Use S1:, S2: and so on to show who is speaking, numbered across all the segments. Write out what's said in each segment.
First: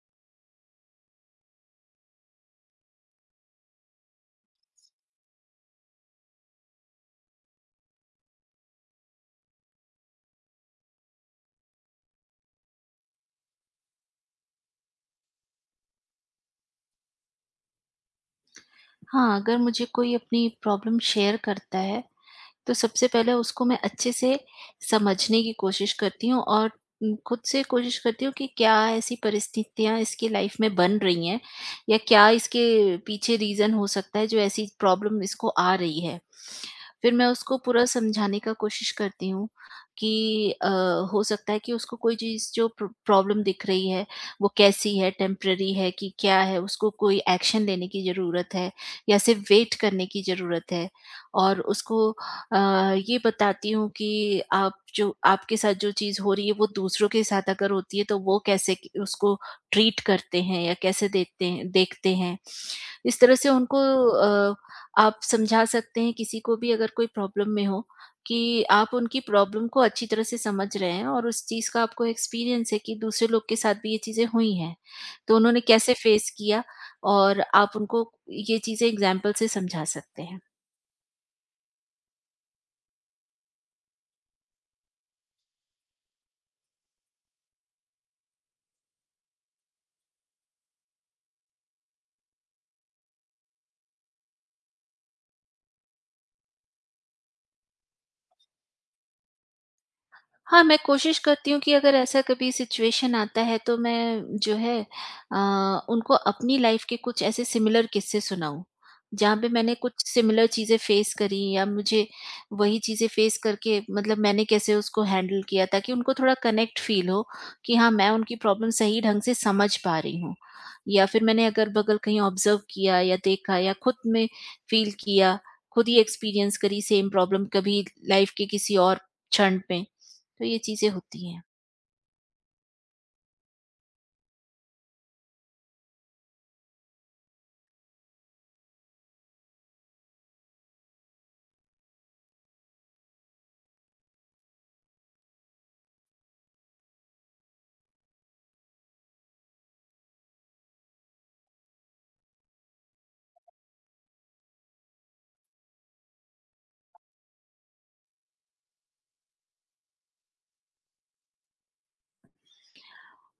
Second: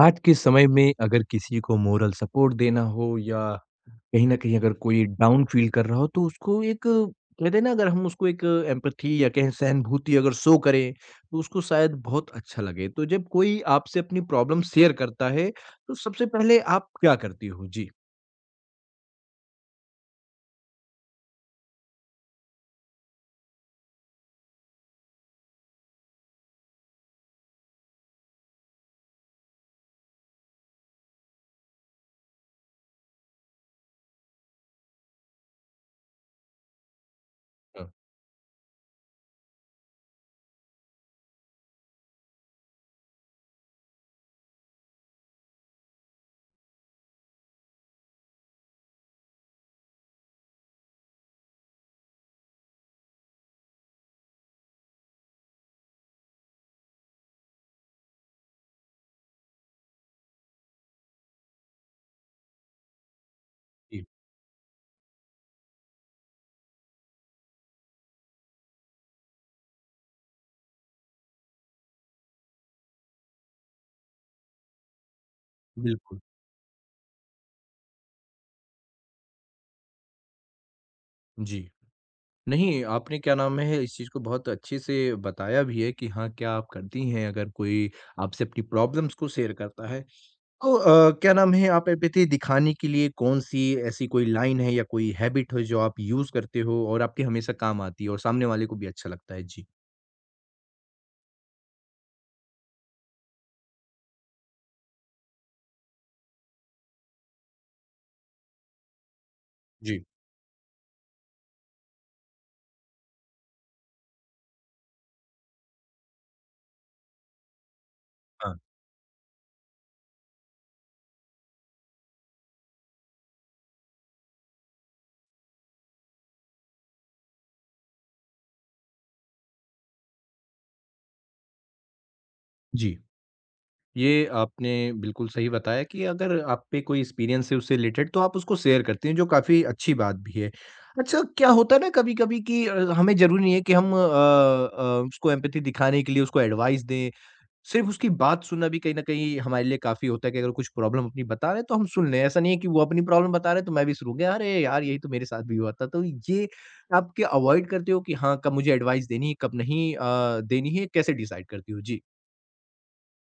S1: आज के समय में अगर किसी को मोरल सपोर्ट देना हो या कहीं न कहीं अगर कोई डाउन फील कर रहा हो तो उसको एक कहते हैं ना अगर हम उसको एक एम्पैथी या कहें सहानुभूति अगर शो करें, तो उसको शायद बहुत अच्छा लगे। तो जब कोई आपसे अपनी प्रॉब्लम शेयर करता है, तो सबसे पहले आप क्या करती हो? जी।
S2: हाँ, अगर मुझे कोई अपनी प्रॉब्लम शेयर करता है, तो सबसे पहले उसको मैं अच्छे से समझने की कोशिश करती हूँ और खुद से कोशिश करती हूँ कि क्या ऐसी परिस्थितियाँ इसकी लाइफ में बन रही हैं या क्या इसके पीछे रीज़न हो सकता है जो ऐसी प्रॉब्लम इसको आ रही है। फिर मैं उसको पूरा
S1: हाँ,
S2: समझाने का कोशिश करती हूँ कि हो सकता है कि उसको कोई चीज़ जो प्रॉब्लम दिख रही है वो कैसी है, टेम्पररी है कि क्या है, उसको कोई एक्शन लेने की ज़रूरत है या सिर्फ वेट करने की ज़रूरत है। और उसको ये बताती हूँ कि आप, जो आपके साथ जो चीज़ हो रही है, वो दूसरों के साथ अगर होती है तो वो कैसे उसको ट्रीट करते हैं या कैसे देते हैं देखते हैं। इस तरह से उनको
S1: जी,
S2: आप समझा सकते हैं किसी को भी, अगर कोई प्रॉब्लम में हो, कि आप उनकी प्रॉब्लम को अच्छी तरह से समझ रहे हैं और उस चीज़ का आपको एक्सपीरियंस है कि दूसरे लोग के साथ भी ये चीज़ें हुई हैं। तो उन्होंने कैसे
S1: बिल्कुल।
S2: फेस किया और आप उनको ये चीज़ें एग्ज़ाम्पल से समझा सकते हैं।
S1: जी। नहीं, आपने क्या नाम है इस चीज़ को बहुत अच्छे से बताया भी है कि हाँ, क्या आप करती हैं अगर कोई आपसे अपनी प्रॉब्लम्स को शेयर करता है। तो क्या नाम है, आप एम्पैथी दिखाने के लिए कौन-सी ऐसी कोई लाइन है या कोई हैबिट है जो आप यूज़ करते हो और आपके हमेशा काम आती है और सामने वाले को भी अच्छा लगता है? जी।
S2: हाँ, मैं कोशिश करती हूँ कि अगर ऐसा कभी सिचुएशन आता है, तो मैं जो है उनको अपनी लाइफ के कुछ ऐसे सिमिलर किस्से सुनाऊँ, जहाँ पे मैंने कुछ
S1: जी।
S2: सिमिलर चीज़ें फ़ेस करी या मुझे वही चीज़ें फ़ेस करके मतलब मैंने कैसे उसको हैंडल किया, ताकि उनको थोड़ा कनेक्ट फ़ील हो कि हाँ, मैं उनकी
S1: हाँ,
S2: प्रॉब्लम सही ढंग से समझ पा रही हूँ। या फिर मैंने अगल-बगल कहीं ऑब्ज़र्व किया या देखा या खुद में फ़ील किया, खुद ही एक्सपीरियंस करी सेम प्रॉब्लम कभी लाइफ के किसी और क्षण पे। तो ये चीज़ें होती हैं।
S1: जी। ये आपने बिल्कुल सही बताया कि अगर आप पे कोई एक्सपीरियंस है उससे रिलेटेड तो आप उसको शेयर करते हैं जो काफ़ी अच्छी बात भी है। अच्छा क्या होता है ना कभी-कभी कि हमें ज़रूरी नहीं है कि हम उसको एम्पैथी दिखाने के लिए उसको एडवाइस दें। सिर्फ़ उसकी बात सुनना भी कहीं न कहीं हमारे लिए काफ़ी होता है कि अगर कुछ प्रॉब्लम अपनी बता रहे हैं तो हम सुन लें। ऐसा नहीं है कि वो अपनी प्रॉब्लम बता रहे हैं तो मैं भी शुरू हो गया, "अरे यार! यही तो मेरे साथ भी हुआ था।" तो ये आप क्या अवॉइड करते हो कि हाँ, कब मुझे एडवाइस देनी है, कब नहीं देनी है, कैसे डिसाइड करती हो? जी।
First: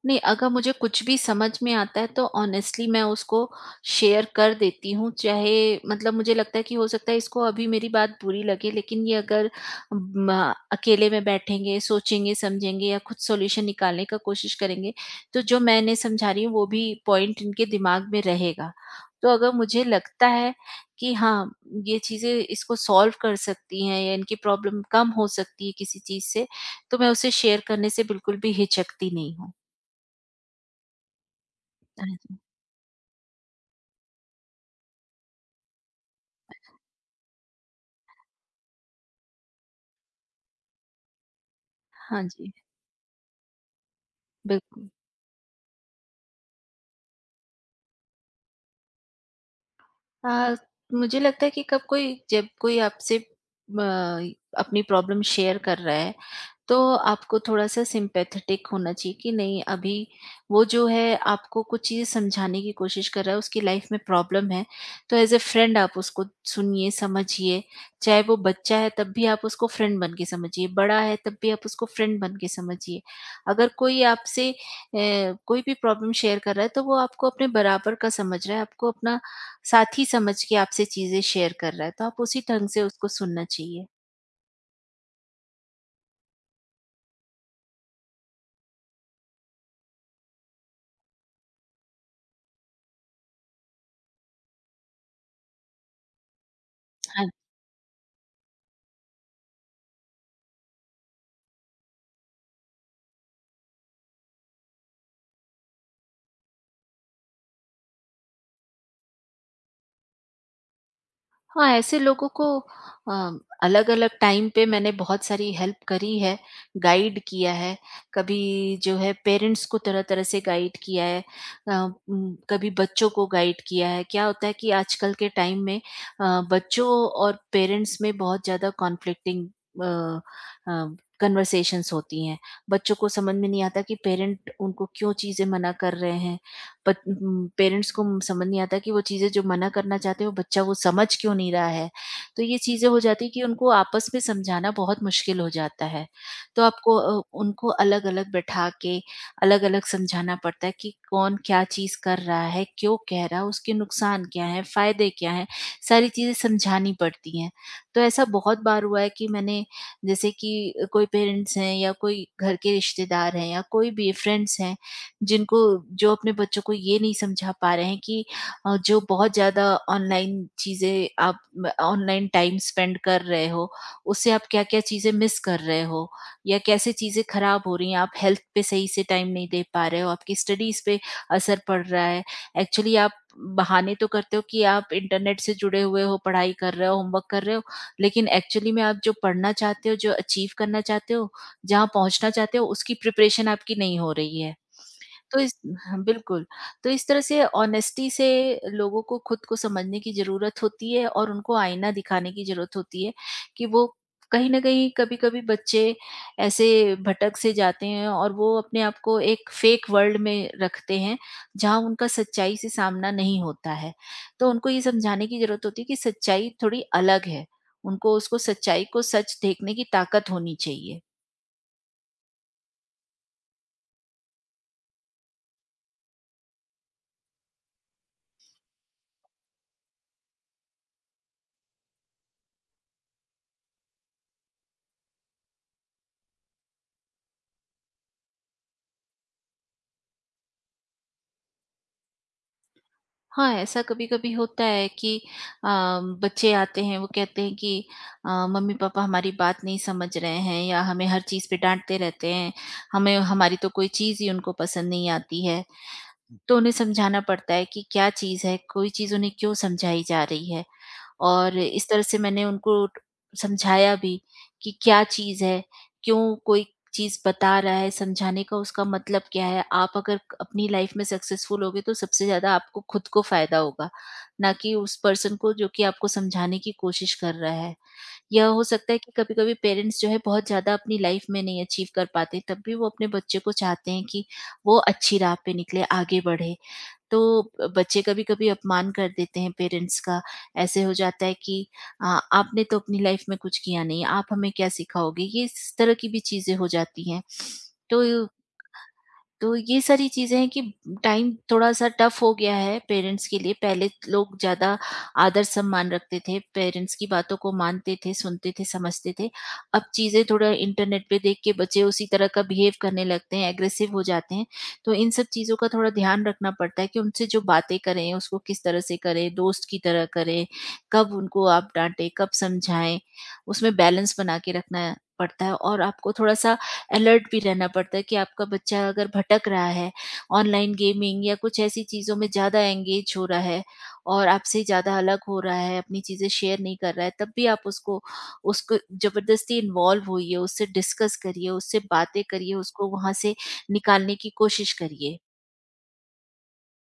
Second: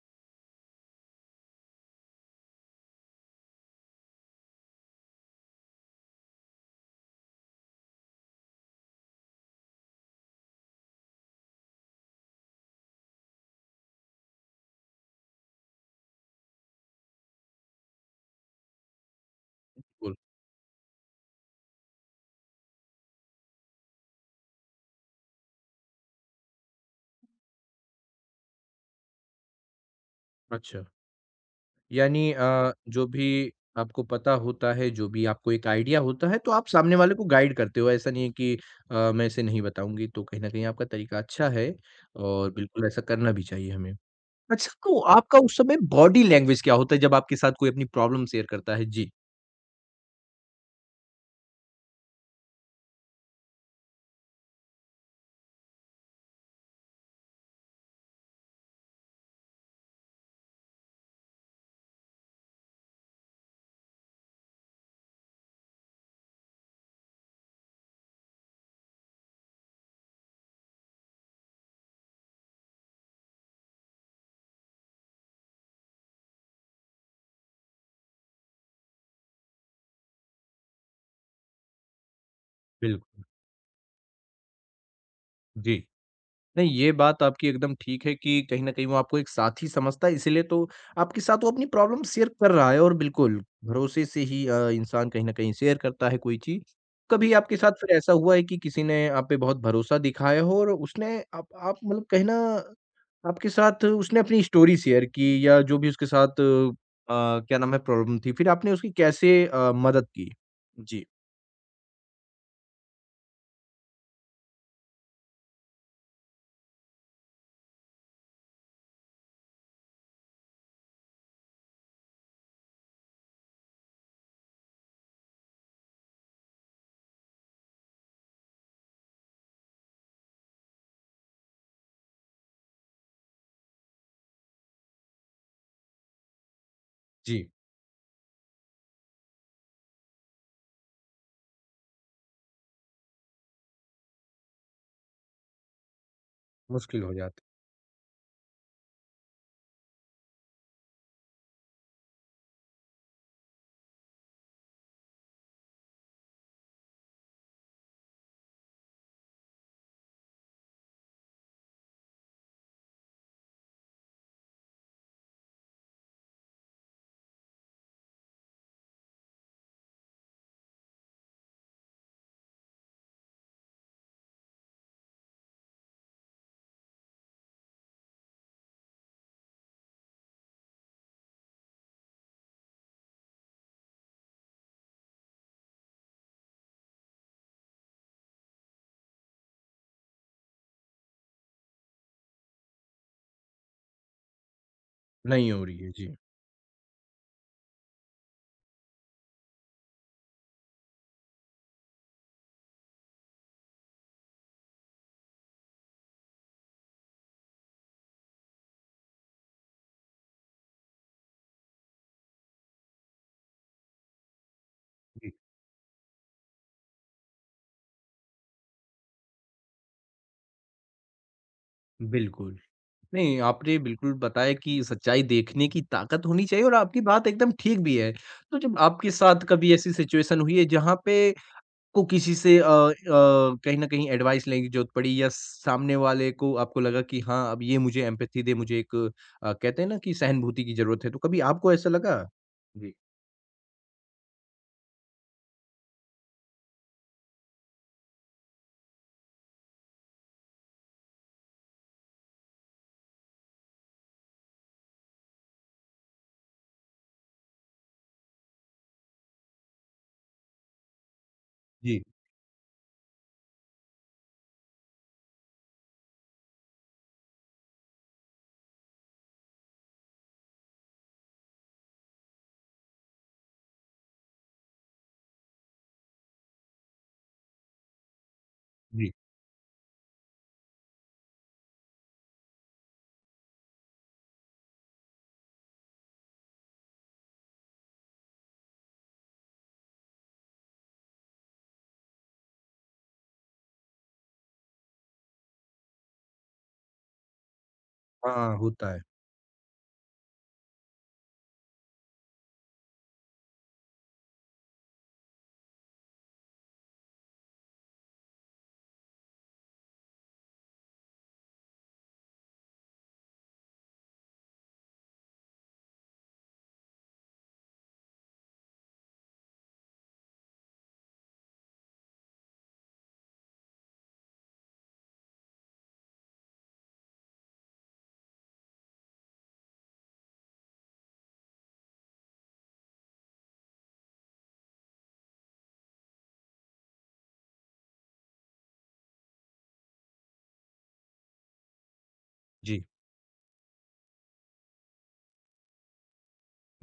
S2: नहीं, अगर मुझे कुछ भी समझ में आता है तो ऑनेस्टली मैं उसको शेयर कर देती हूँ, चाहे मतलब मुझे लगता है कि हो सकता है इसको अभी मेरी बात बुरी लगे, लेकिन ये अगर म अकेले में बैठेंगे, सोचेंगे, समझेंगे या खुद सॉल्यूशन निकालने का कोशिश करेंगे, तो जो मैं इन्हें समझा रही हूँ वो भी पॉइंट इनके दिमाग में रहेगा। तो अगर मुझे
S1: बिल्कुल,
S2: लगता है कि हाँ, ये चीज़ें इसको सॉल्व कर सकती हैं या इनकी प्रॉब्लम कम हो सकती है किसी चीज़ से, तो मैं उसे शेयर करने से बिल्कुल भी हिचकती नहीं हूँ।
S1: अच्छा।
S2: हाँ
S1: यानी
S2: जी।
S1: जो भी आपको पता होता है, जो भी आपको एक आइडिया होता है तो आप सामने वाले को गाइड करते हो। ऐसा नहीं है कि मैं इसे नहीं बताऊँगी, तो कहीं न कहीं आपका तरीका अच्छा है
S2: हाँ
S1: और
S2: जी।
S1: बिल्कुल ऐसा करना भी चाहिए हमें। अच्छा,
S2: बिल्कुल।
S1: तो आपका उस समय बॉडी लैंग्वेज क्या होता है जब आपके साथ कोई अपनी प्रॉब्लम शेयर करता है? जी,
S2: अ, मुझे लगता है कि कब कोई जब कोई आपसे अपनी प्रॉब्लम शेयर कर रहा है, तो आपको थोड़ा-सा सिम्पैथेटिक होना चाहिए कि नहीं, अभी वो जो है आपको कुछ चीज़ें समझाने की कोशिश कर रहा है, उसकी लाइफ़ में प्रॉब्लम है, तो एज़ अ फ्रेंड आप उसको सुनिए, समझिए। चाहे वो बच्चा है तब भी आप उसको फ्रेंड बन के समझिए, बड़ा है तब भी आप उसको फ्रेंड बन के समझिए। अगर कोई आपसे कोई भी प्रॉब्लम शेयर कर रहा है, तो वो आपको अपने बराबर का समझ रहा है, आपको अपना साथी समझ के आपसे चीज़ें शेयर कर रहा है, तो आप उसी ढंग से उसको
S1: बिल्कुल।
S2: सुनना चाहिए।
S1: जी। नहीं, ये बात आपकी एकदम ठीक है कि कहीं न कहीं वो आपको एक साथी समझता है, इसीलिए तो आपके साथ वो अपनी प्रॉब्लम शेयर कर रहा है और बिल्कुल, भरोसे से ही इंसान कहीं न कहीं शेयर करता है कोई चीज़। कभी आपके साथ फिर ऐसा हुआ है कि किसी ने आप पे बहुत भरोसा दिखाया हो और उसने आप मतलब कहीं ना आपके साथ उसने अपनी स्टोरी शेयर की या जो भी उसके साथ क्या नाम है प्रॉब्लम थी, फिर आपने उसकी कैसे मदद की? जी।
S2: हाँ, ऐसे लोगों को अ, अलग-अलग टाइम पे मैंने बहुत सारी हेल्प करी है, गाइड किया है। कभी जो है पेरेंट्स को तरह-तरह से गाइड किया है, अ, कभी बच्चों को गाइड किया है। क्या होता है कि आजकल के टाइम में बच्चों और पेरेंट्स में बहुत ज़्यादा कॉन्फ्लिक्टिंग अ कन्वर्सेशंस होती हैं। बच्चों को समझ में नहीं आता कि पेरेंट उनको क्यों चीज़ें मना कर रहे हैं। बट
S1: जी,
S2: पेरेंट्स को समझ नहीं आता कि वो चीज़ें जो मना करना चाहते हैं वो बच्चा वो समझ क्यों नहीं रहा है। तो ये चीज़ें हो जाती है कि उनको आपस में समझाना बहुत मुश्किल हो जाता है। तो आपको
S1: मुश्किल हो जाती।
S2: उनको अलग-अलग बैठा के अलग-अलग समझाना पड़ता है कि कौन क्या चीज़ कर रहा है, क्यों कह रहा है, उसके नुकसान क्या हैं, फ़ायदे क्या हैं, सारी चीज़ें समझानी पड़ती हैं। तो ऐसा बहुत बार हुआ है कि मैंने, जैसे कि कोई पेरेंट्स हैं या कोई घर के रिश्तेदार हैं या कोई भी फ्रेंड्स हैं, जिनको, जो अपने बच्चों को ये नहीं समझा पा रहे हैं कि जो बहुत ज़्यादा ऑनलाइन चीज़ें आप ऑनलाइन टाइम स्पेंड कर रहे हो, उससे आप क्या-क्या चीज़ें मिस कर रहे हो या कैसे चीज़ें खराब हो रही हैं, आप हेल्थ पे सही से टाइम नहीं दे पा रहे हो, आपकी स्टडीज़ पे असर पड़ रहा है। एक्चुअली आप बहाने तो करते हो कि आप इंटरनेट से जुड़े हुए हो, पढ़ाई कर रहे हो, होमवर्क कर रहे हो, लेकिन एक्चुअली में आप जो पढ़ना चाहते हो, जो अचीव करना चाहते हो, जहाँ पहुँचना चाहते हो, उसकी प्रिपरेशन आपकी नहीं हो रही है। तो
S1: नहीं
S2: इस
S1: हो रही है,
S2: हाँ,
S1: जी।
S2: बिल्कुल। तो इस तरह से ऑनेस्टी से लोगों को खुद को समझने की ज़रूरत होती है और उनको आईना दिखाने की ज़रूरत होती है कि वो, कहीं न कहीं कभी-कभी बच्चे ऐसे भटक से जाते हैं और वो अपने आप को एक फ़ेक वर्ल्ड में रखते हैं, जहाँ उनका सच्चाई से सामना नहीं होता है। तो उनको ये समझाने
S1: जी,
S2: की ज़रूरत होती है कि सच्चाई थोड़ी अलग है। उनको, उसको सच्चाई को सच देखने की ताकत होनी चाहिए।
S1: बिल्कुल। नहीं, आपने बिल्कुल बताया कि सच्चाई देखने की ताकत होनी चाहिए और आपकी बात एकदम ठीक भी है। तो जब आपके साथ कभी ऐसी सिचुएशन हुई है जहाँ पे को किसी से कहीं न कहीं एडवाइस लेने की ज़रूरत पड़ी या सामने वाले को आपको लगा कि हाँ, अब ये मुझे एम्पैथी दे, मुझे एक कहते हैं ना कि सहानुभूति की ज़रूरत है, तो कभी आपको ऐसा लगा? जी।
S2: हाँ, ऐसा कभी-कभी होता है कि अ, बच्चे आते हैं, वो कहते हैं कि मम्मी-पापा हमारी बात नहीं समझ रहे हैं या हमें हर चीज़ पे डाँटते रहते हैं, हमें, हमारी तो कोई चीज़ ही उनको पसंद नहीं आती है। तो उन्हें समझाना पड़ता है कि क्या चीज़ है, कोई चीज़ उन्हें क्यों समझाई जा रही है। और इस
S1: जी,
S2: तरह से मैंने उनको समझाया भी कि क्या चीज़ है, क्यों कोई चीज़ बता रहा है, समझाने का उसका मतलब क्या है। आप अगर अपनी लाइफ में सक्सेसफुल होगे तो सबसे ज़्यादा आपको खुद को फ़ायदा होगा, ना कि उस पर्सन को जो कि आपको समझाने की कोशिश कर रहा है। यह हो सकता है कि
S1: जी।
S2: कभी-कभी पेरेंट्स जो है बहुत ज़्यादा अपनी लाइफ में नहीं अचीव कर पाते, तब भी वो अपने बच्चे को चाहते हैं कि वो अच्छी राह पे निकले, आगे बढ़े। तो बच्चे कभी-कभी अपमान कर देते हैं पेरेंट्स का। ऐसे हो जाता है कि अ, आपने तो अपनी लाइफ में कुछ किया नहीं, आप हमें क्या सिखाओगे? ये इस तरह की भी चीज़ें हो जाती हैं। तो
S1: हाँ, होता है।
S2: तो ये सारी चीज़ें हैं कि टाइम थोड़ा-सा टफ हो गया है पेरेंट्स के लिए। पहले लोग ज़्यादा आदर-सम्मान रखते थे, पेरेंट्स की बातों को मानते थे, सुनते थे, समझते थे। अब चीज़ें थोड़ा इंटरनेट पे देख के बच्चे उसी तरह का बिहेव करने लगते हैं, एग्रेसिव हो जाते हैं। तो इन सब चीज़ों का थोड़ा ध्यान रखना पड़ता है कि उनसे जो बातें करें, उसको किस तरह से करें, दोस्त की तरह करें, कब उनको आप डाँटें, कब समझाएँ, उसमें बैलेंस बना के रखना पड़ता है। और आपको थोड़ा-सा अलर्ट भी रहना पड़ता है कि आपका बच्चा अगर भटक रहा है, ऑनलाइन गेमिंग या कुछ ऐसी चीज़ों में ज़्यादा एंगेज हो रहा है और आपसे ज़्यादा अलग हो रहा है, अपनी चीज़ें शेयर नहीं कर रहा है, तब भी आप उसको उसको ज़बरदस्ती इन्वॉल्व होइए, उससे डिस्कस करिए, उससे बातें करिए,
S1: जी।
S2: उसको वहाँ से निकालने की कोशिश करिए।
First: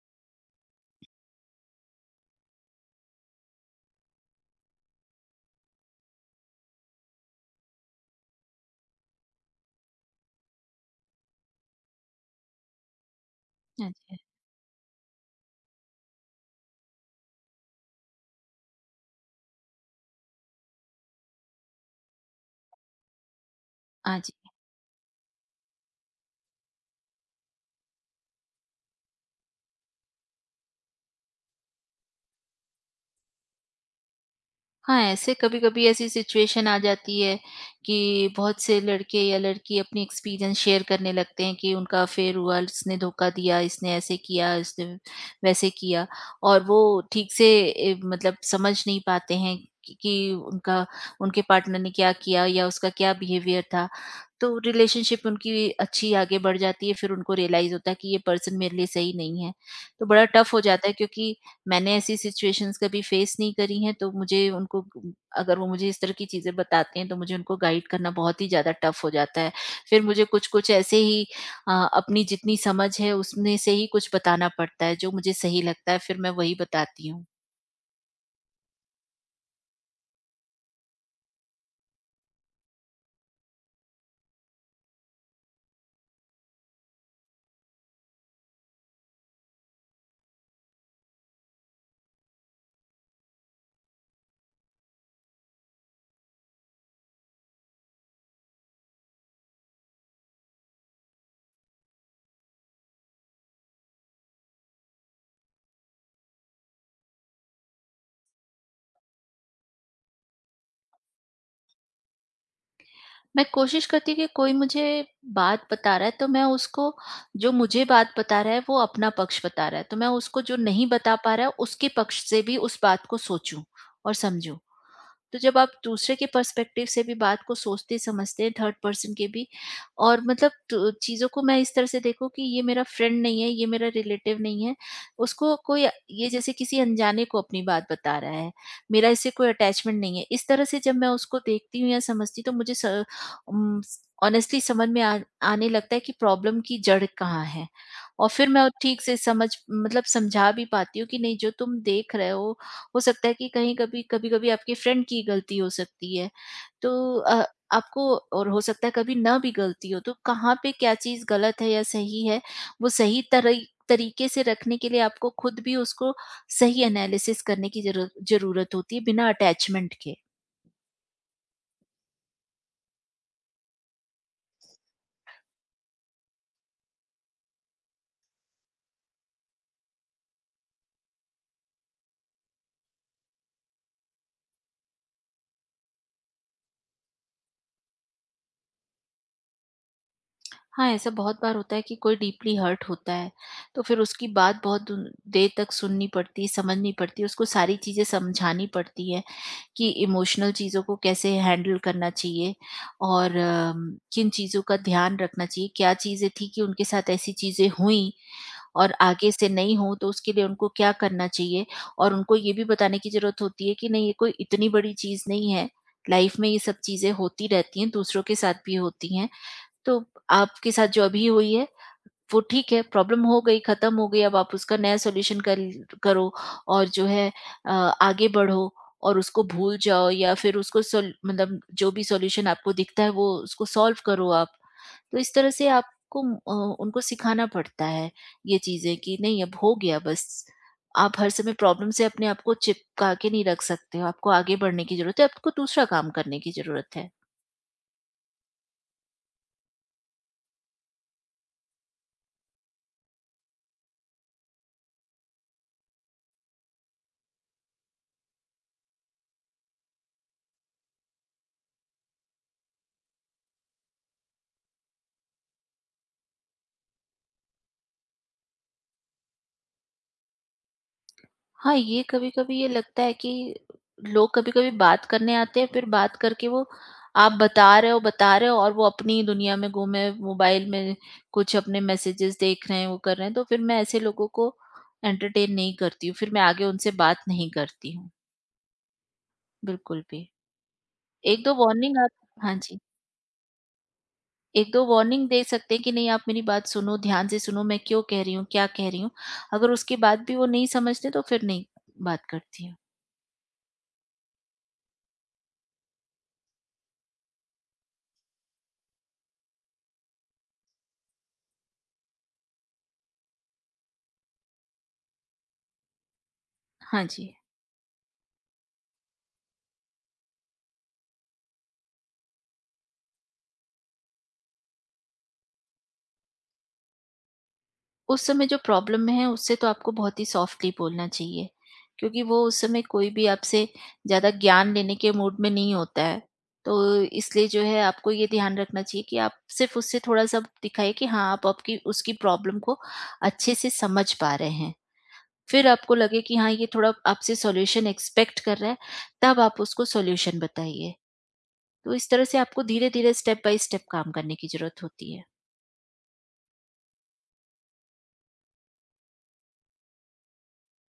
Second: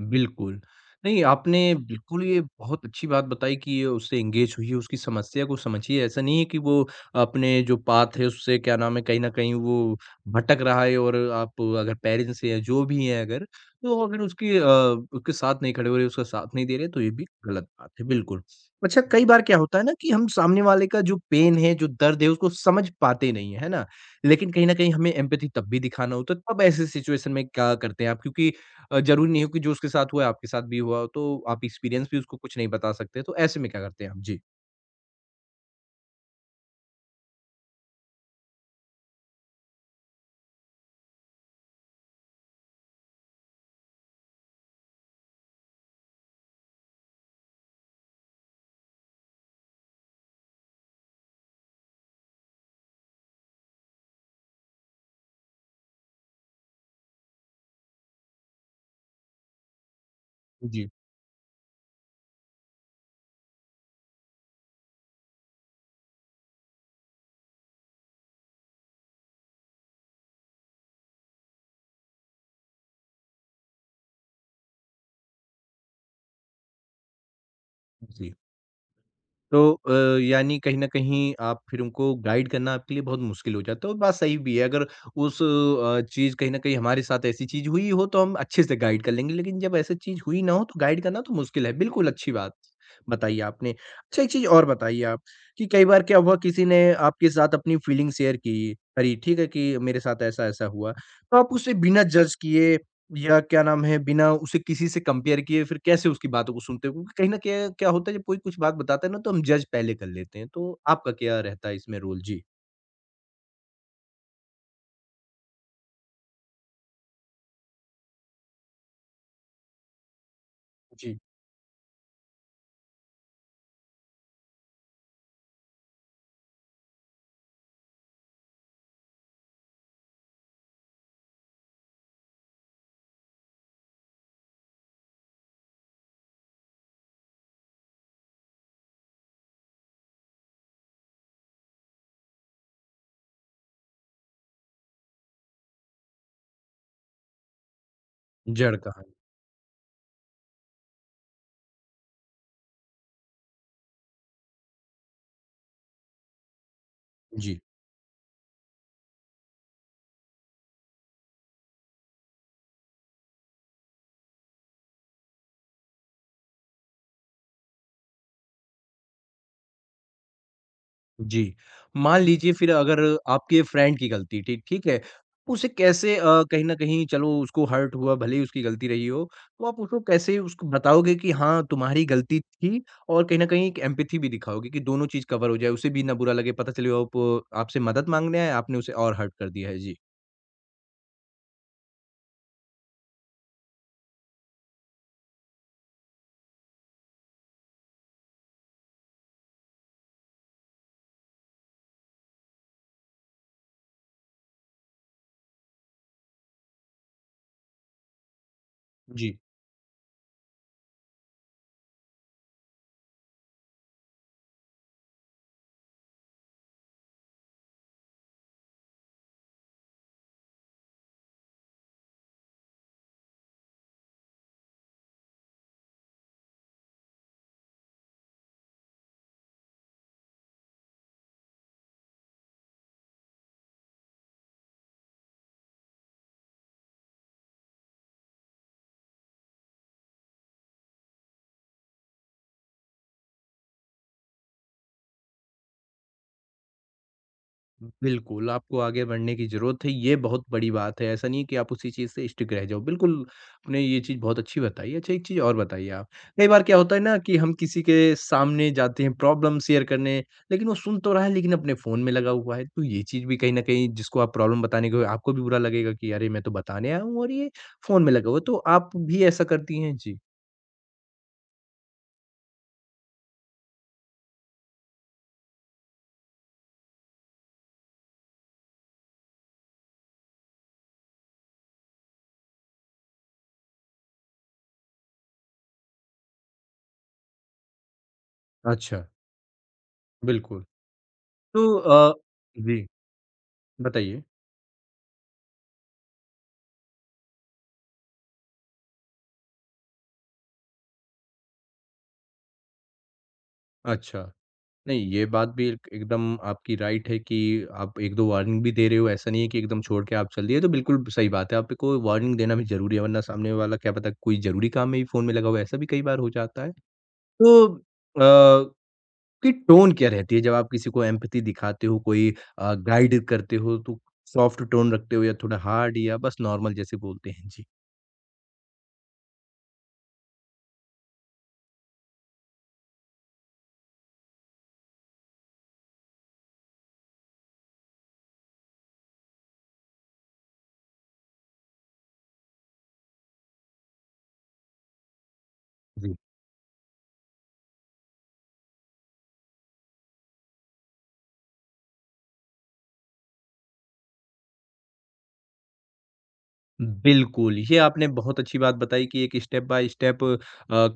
S1: बिल्कुल। नहीं, आपने बिल्कुल ये बहुत अच्छी बात बताई कि ये उससे एंगेज हुई है, उसकी समस्या को समझिए। ऐसा नहीं है कि वो अपने जो पाथ है उससे क्या नाम है कहीं न कहीं वो भटक रहा है और आप अगर पेरेंट्स हैं, जो भी हैं अगर,
S2: हाँ
S1: तो
S2: जी।
S1: अगर उसकी उसके साथ नहीं खड़े हो रहे, उसका साथ नहीं दे रहे तो ये भी गलत बात है, बिल्कुल। अच्छा कई बार क्या होता है ना कि हम सामने वाले का जो पेन है, जो दर्द है उसको समझ पाते नहीं हैं, है ना?
S2: हाँ जी।
S1: लेकिन कहीं न कहीं हमें एम्पैथी तब भी दिखाना होता है, तब ऐसे सिचुएशन में क्या करते हैं आप? क्योंकि ज़रूरी नहीं हो कि जो उसके साथ हुआ है, आपके साथ भी हुआ हो, तो आप एक्सपीरियंस भी उसको कुछ नहीं बता सकते, तो ऐसे में क्या करते हैं आप? जी।
S2: हाँ, ऐसे कभी-कभी ऐसी सिचुएशन आ जाती है कि बहुत से लड़के या लड़की अपनी एक्सपीरियंस शेयर करने लगते हैं कि उनका अफ़ेयर हुआ, इसने धोखा दिया, इसने ऐसे किया, इसने वैसे किया और वो ठीक से मतलब समझ नहीं पाते हैं कि उनका उनके पार्टनर ने क्या किया या उसका क्या बिहेवियर था। तो रिलेशनशिप उनकी अच्छी आगे बढ़ जाती है, फिर उनको रियलाइज़ होता है कि ये पर्सन मेरे लिए सही नहीं है। तो बड़ा टफ़ हो जाता
S1: जी,
S2: है क्योंकि मैंने ऐसी सिचुएशंस कभी फेस नहीं करी हैं, तो मुझे उनको, अगर वो मुझे इस तरह की चीज़ें बताते हैं तो मुझे उनको गाइड करना बहुत ही ज़्यादा टफ हो जाता है। फिर मुझे कुछ-कुछ ऐसे ही अपनी जितनी समझ है उसमें से ही कुछ बताना पड़ता है जो मुझे सही लगता है, फिर मैं वही बताती हूँ।
S1: जी। तो यानी कहीं न कहीं आप फिर उनको गाइड करना आपके लिए बहुत मुश्किल हो जाता है और बात सही भी है। अगर उस चीज़ कहीं न कहीं हमारे साथ ऐसी चीज़ हुई हो तो हम अच्छे से गाइड कर लेंगे, लेकिन जब ऐसी चीज़ हुई ना हो तो गाइड करना तो मुश्किल है। बिल्कुल अच्छी बात बताई आपने। अच्छा एक चीज़ और बताइए आप कि कई बार क्या हुआ किसी ने आपके साथ अपनी फीलिंग शेयर की, करी ठीक है कि मेरे साथ ऐसा-ऐसा हुआ। तो आप उसे बिना जज किए या क्या नाम है, बिना उसे किसी से कंपेयर किए फिर कैसे उसकी बातों को सुनते हो? क्योंकि कहीं न कहीं क्या होता है जब कोई कुछ बात बताता है ना तो हम जज पहले कर लेते हैं। तो आपका क्या रहता है इसमें रोल? जी।
S2: मैं कोशिश करती हूँ कि कोई मुझे बात बता रहा है तो मैं उसको, जो मुझे बात बता रहा है वो अपना पक्ष बता रहा है, तो मैं उसको जो नहीं बता
S1: जी।
S2: पा रहा है उसके पक्ष से भी उस बात को सोचूँ और समझूँ। तो जब आप दूसरे के पर्सपेक्टिव से भी बात को सोचते समझते हैं, थर्ड पर्सन के भी, और मतलब, तो चीज़ों को मैं इस तरह से देखूँ कि ये मेरा फ्रेंड नहीं है, ये मेरा रिलेटिव नहीं है, उसको कोई, ये जैसे किसी अनजाने को अपनी बात बता रहा है, मेरा इससे कोई अटैचमेंट नहीं है। इस तरह से जब मैं उसको देखती हूँ या समझती हूँ, तो मुझे ऑनेस्टली समझ में आने लगता है कि प्रॉब्लम की जड़ कहाँ है, और फिर मैं
S1: जड़ का।
S2: ठीक से समझ, मतलब समझा भी पाती हूँ कि नहीं, जो तुम देख रहे हो सकता है कि कहीं, कभी, कभी-कभी आपके फ्रेंड की गलती हो सकती है। तो अ,
S1: जी।
S2: आपको, और हो सकता है कभी ना भी गलती हो, तो कहाँ पे क्या चीज़ गलत है या सही है, वो सही तरीके से रखने के लिए आपको खुद भी उसको सही एनालिसिस करने की ज़रूरत होती है, बिना अटैचमेंट के।
S1: जी। मान लीजिए फिर अगर आपके फ्रेंड की गलती थी, ठीक है? उसे कैसे कहीं न कहीं चलो उसको हर्ट हुआ भले ही उसकी गलती रही हो, तो आप उसको कैसे उसको बताओगे कि हाँ, तुम्हारी गलती थी और कहीं न कहीं एक एम्पैथी भी दिखाओगे कि दोनों चीज़ कवर हो जाए, उसे भी ना बुरा लगे, पता चले वो आप आपसे मदद माँगने आया, आपने उसे और हर्ट कर दिया है? जी।
S2: हाँ, ऐसा बहुत बार होता है कि कोई डीपली हर्ट होता है, तो फिर उसकी बात बहुत देर तक सुननी पड़ती है, समझनी पड़ती है, उसको सारी चीज़ें समझानी पड़ती है कि इमोशनल चीज़ों को कैसे हैंडल करना चाहिए और किन चीज़ों का ध्यान रखना चाहिए, क्या चीज़ें थी कि उनके साथ ऐसी चीज़ें हुईं और आगे
S1: जी।
S2: से नहीं हो तो उसके लिए उनको क्या करना चाहिए। और उनको ये भी बताने की ज़रूरत होती है कि नहीं, ये कोई इतनी बड़ी चीज़ नहीं है, लाइफ में ये सब चीज़ें होती रहती हैं, दूसरों के साथ भी होती हैं। तो आपके साथ जो अभी हुई है वो ठीक है, प्रॉब्लम हो गई, ख़त्म हो गई, अब आप उसका नया सॉल्यूशन कर करो और जो है आगे बढ़ो और उसको भूल जाओ, या फिर उसको सोल मतलब जो भी सॉल्यूशन आपको दिखता है वो उसको सॉल्व करो आप। तो इस तरह से आपको उनको सिखाना पड़ता है ये चीज़ें कि नहीं, अब हो गया बस। आप हर समय प्रॉब्लम से अपने आप को चिपका के नहीं रख सकते हो, आपको आगे बढ़ने की ज़रूरत है, आपको दूसरा काम करने की ज़रूरत है।
S1: बिल्कुल, आपको आगे बढ़ने की ज़रूरत है, ये बहुत बड़ी बात है। ऐसा नहीं है कि आप उसी चीज़ से स्टिक रह जाओ। बिल्कुल, आपने ये चीज़ बहुत अच्छी बताई। अच्छा, एक चीज़ और बताइए आप, कई बार क्या होता है ना कि हम किसी के सामने जाते हैं प्रॉब्लम शेयर करने, लेकिन वो सुन तो रहा है लेकिन अपने फ़ोन में लगा हुआ है। तो ये चीज़ भी कहीं न कहीं जिसको आप प्रॉब्लम बताने गए, आपको भी बुरा लगेगा कि अरे! मैं तो बताने आया हूँ और ये फ़ोन में लगा हुआ है। तो आप भी ऐसा करती हैं? जी।
S2: हाँ, ये कभी-कभी ये लगता है कि लोग कभी-कभी बात करने आते हैं, फिर बात करके वो, आप बता रहे हो, बता रहे हो, और वो अपनी दुनिया में गुम है, मोबाइल में कुछ अपने मैसेजेस देख रहे हैं, वो कर रहे हैं, तो फिर मैं ऐसे लोगों को एंटरटेन नहीं करती हूँ, फिर मैं आगे उनसे बात नहीं करती हूँ,
S1: अच्छा,
S2: बिल्कुल भी।
S1: बिल्कुल।
S2: 1-2
S1: तो
S2: वार्निंग आप, हाँ जी,
S1: जी, बताइए।
S2: 1-2 वार्निंग दे सकते हैं कि नहीं, आप मेरी बात सुनो, ध्यान से सुनो, मैं क्यों कह रही हूँ, क्या कह रही हूँ। अगर उसके बाद भी वो नहीं समझते तो फिर नहीं बात करती हूँ।
S1: अच्छा। नहीं, ये बात भी एक एकदम आपकी राइट है कि आप 1-2 वार्निंग भी दे रहे हो, ऐसा नहीं है कि एकदम छोड़ के आप चल दिए, तो बिल्कुल सही बात है, आपको वार्निंग देना भी ज़रूरी है, वरना सामने वाला क्या पता कोई ज़रूरी काम में ही फ़ोन में लगा हुआ है, ऐसा भी कई बार हो जाता है।
S2: हाँ जी।
S1: तो अ, कि टोन क्या रहती है जब आप किसी को एम्पैथी दिखाते हो, कोई गाइड करते हो, तो सॉफ्ट टोन रखते हो या थोड़ा हार्ड या बस नॉर्मल जैसे बोलते हैं? जी।
S2: उस समय जो प्रॉब्लम में है उससे तो आपको बहुत ही सॉफ्टली बोलना चाहिए, क्योंकि वो उस समय कोई भी आपसे ज़्यादा ज्ञान लेने के मूड में नहीं होता है। तो इसलिए जो है आपको ये ध्यान रखना चाहिए कि आप सिर्फ़ उससे थोड़ा-सा दिखाइए कि हाँ, आप, आपकी, उसकी प्रॉब्लम को अच्छे से समझ पा रहे हैं। फिर आपको
S1: जी।
S2: लगे कि हाँ, ये थोड़ा आपसे सॉल्यूशन एक्सपेक्ट कर रहा है, तब आप उसको सॉल्यूशन बताइए। तो इस तरह से आपको धीरे-धीरे, स्टेप बाय स्टेप काम करने की ज़रूरत होती है।
S1: बिल्कुल, ये आपने बहुत अच्छी बात बताई कि एक स्टेप बाय स्टेप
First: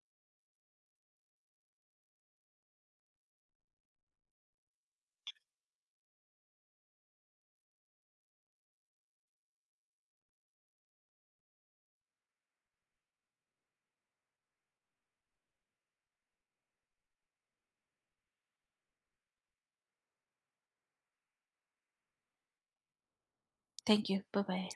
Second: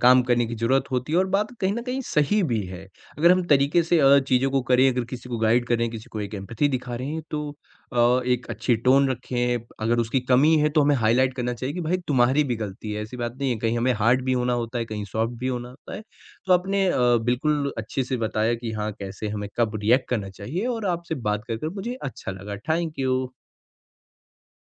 S1: काम करने की ज़रूरत होती है और बात कहीं न कहीं सही भी है। अगर हम तरीके से चीज़ों को करें, अगर किसी को गाइड कर रहे हैं, किसी को एक एम्पैथी दिखा रहे हैं तो एक अच्छी टोन रखें, अगर उसकी कमी है तो हमें हाइलाइट करना चाहिए कि भाई तुम्हारी भी गलती है, ऐसी बात नहीं है, कहीं हमें हार्ड भी होना होता है, कहीं सॉफ्ट भी होना होता है। तो आपने बिल्कुल अच्छे से बताया कि हाँ, कैसे हमें कब रिएक्ट करना चाहिए और आपसे बात कर कर मुझे अच्छा लगा। Thank you.
S2: Thank you. Bye-bye.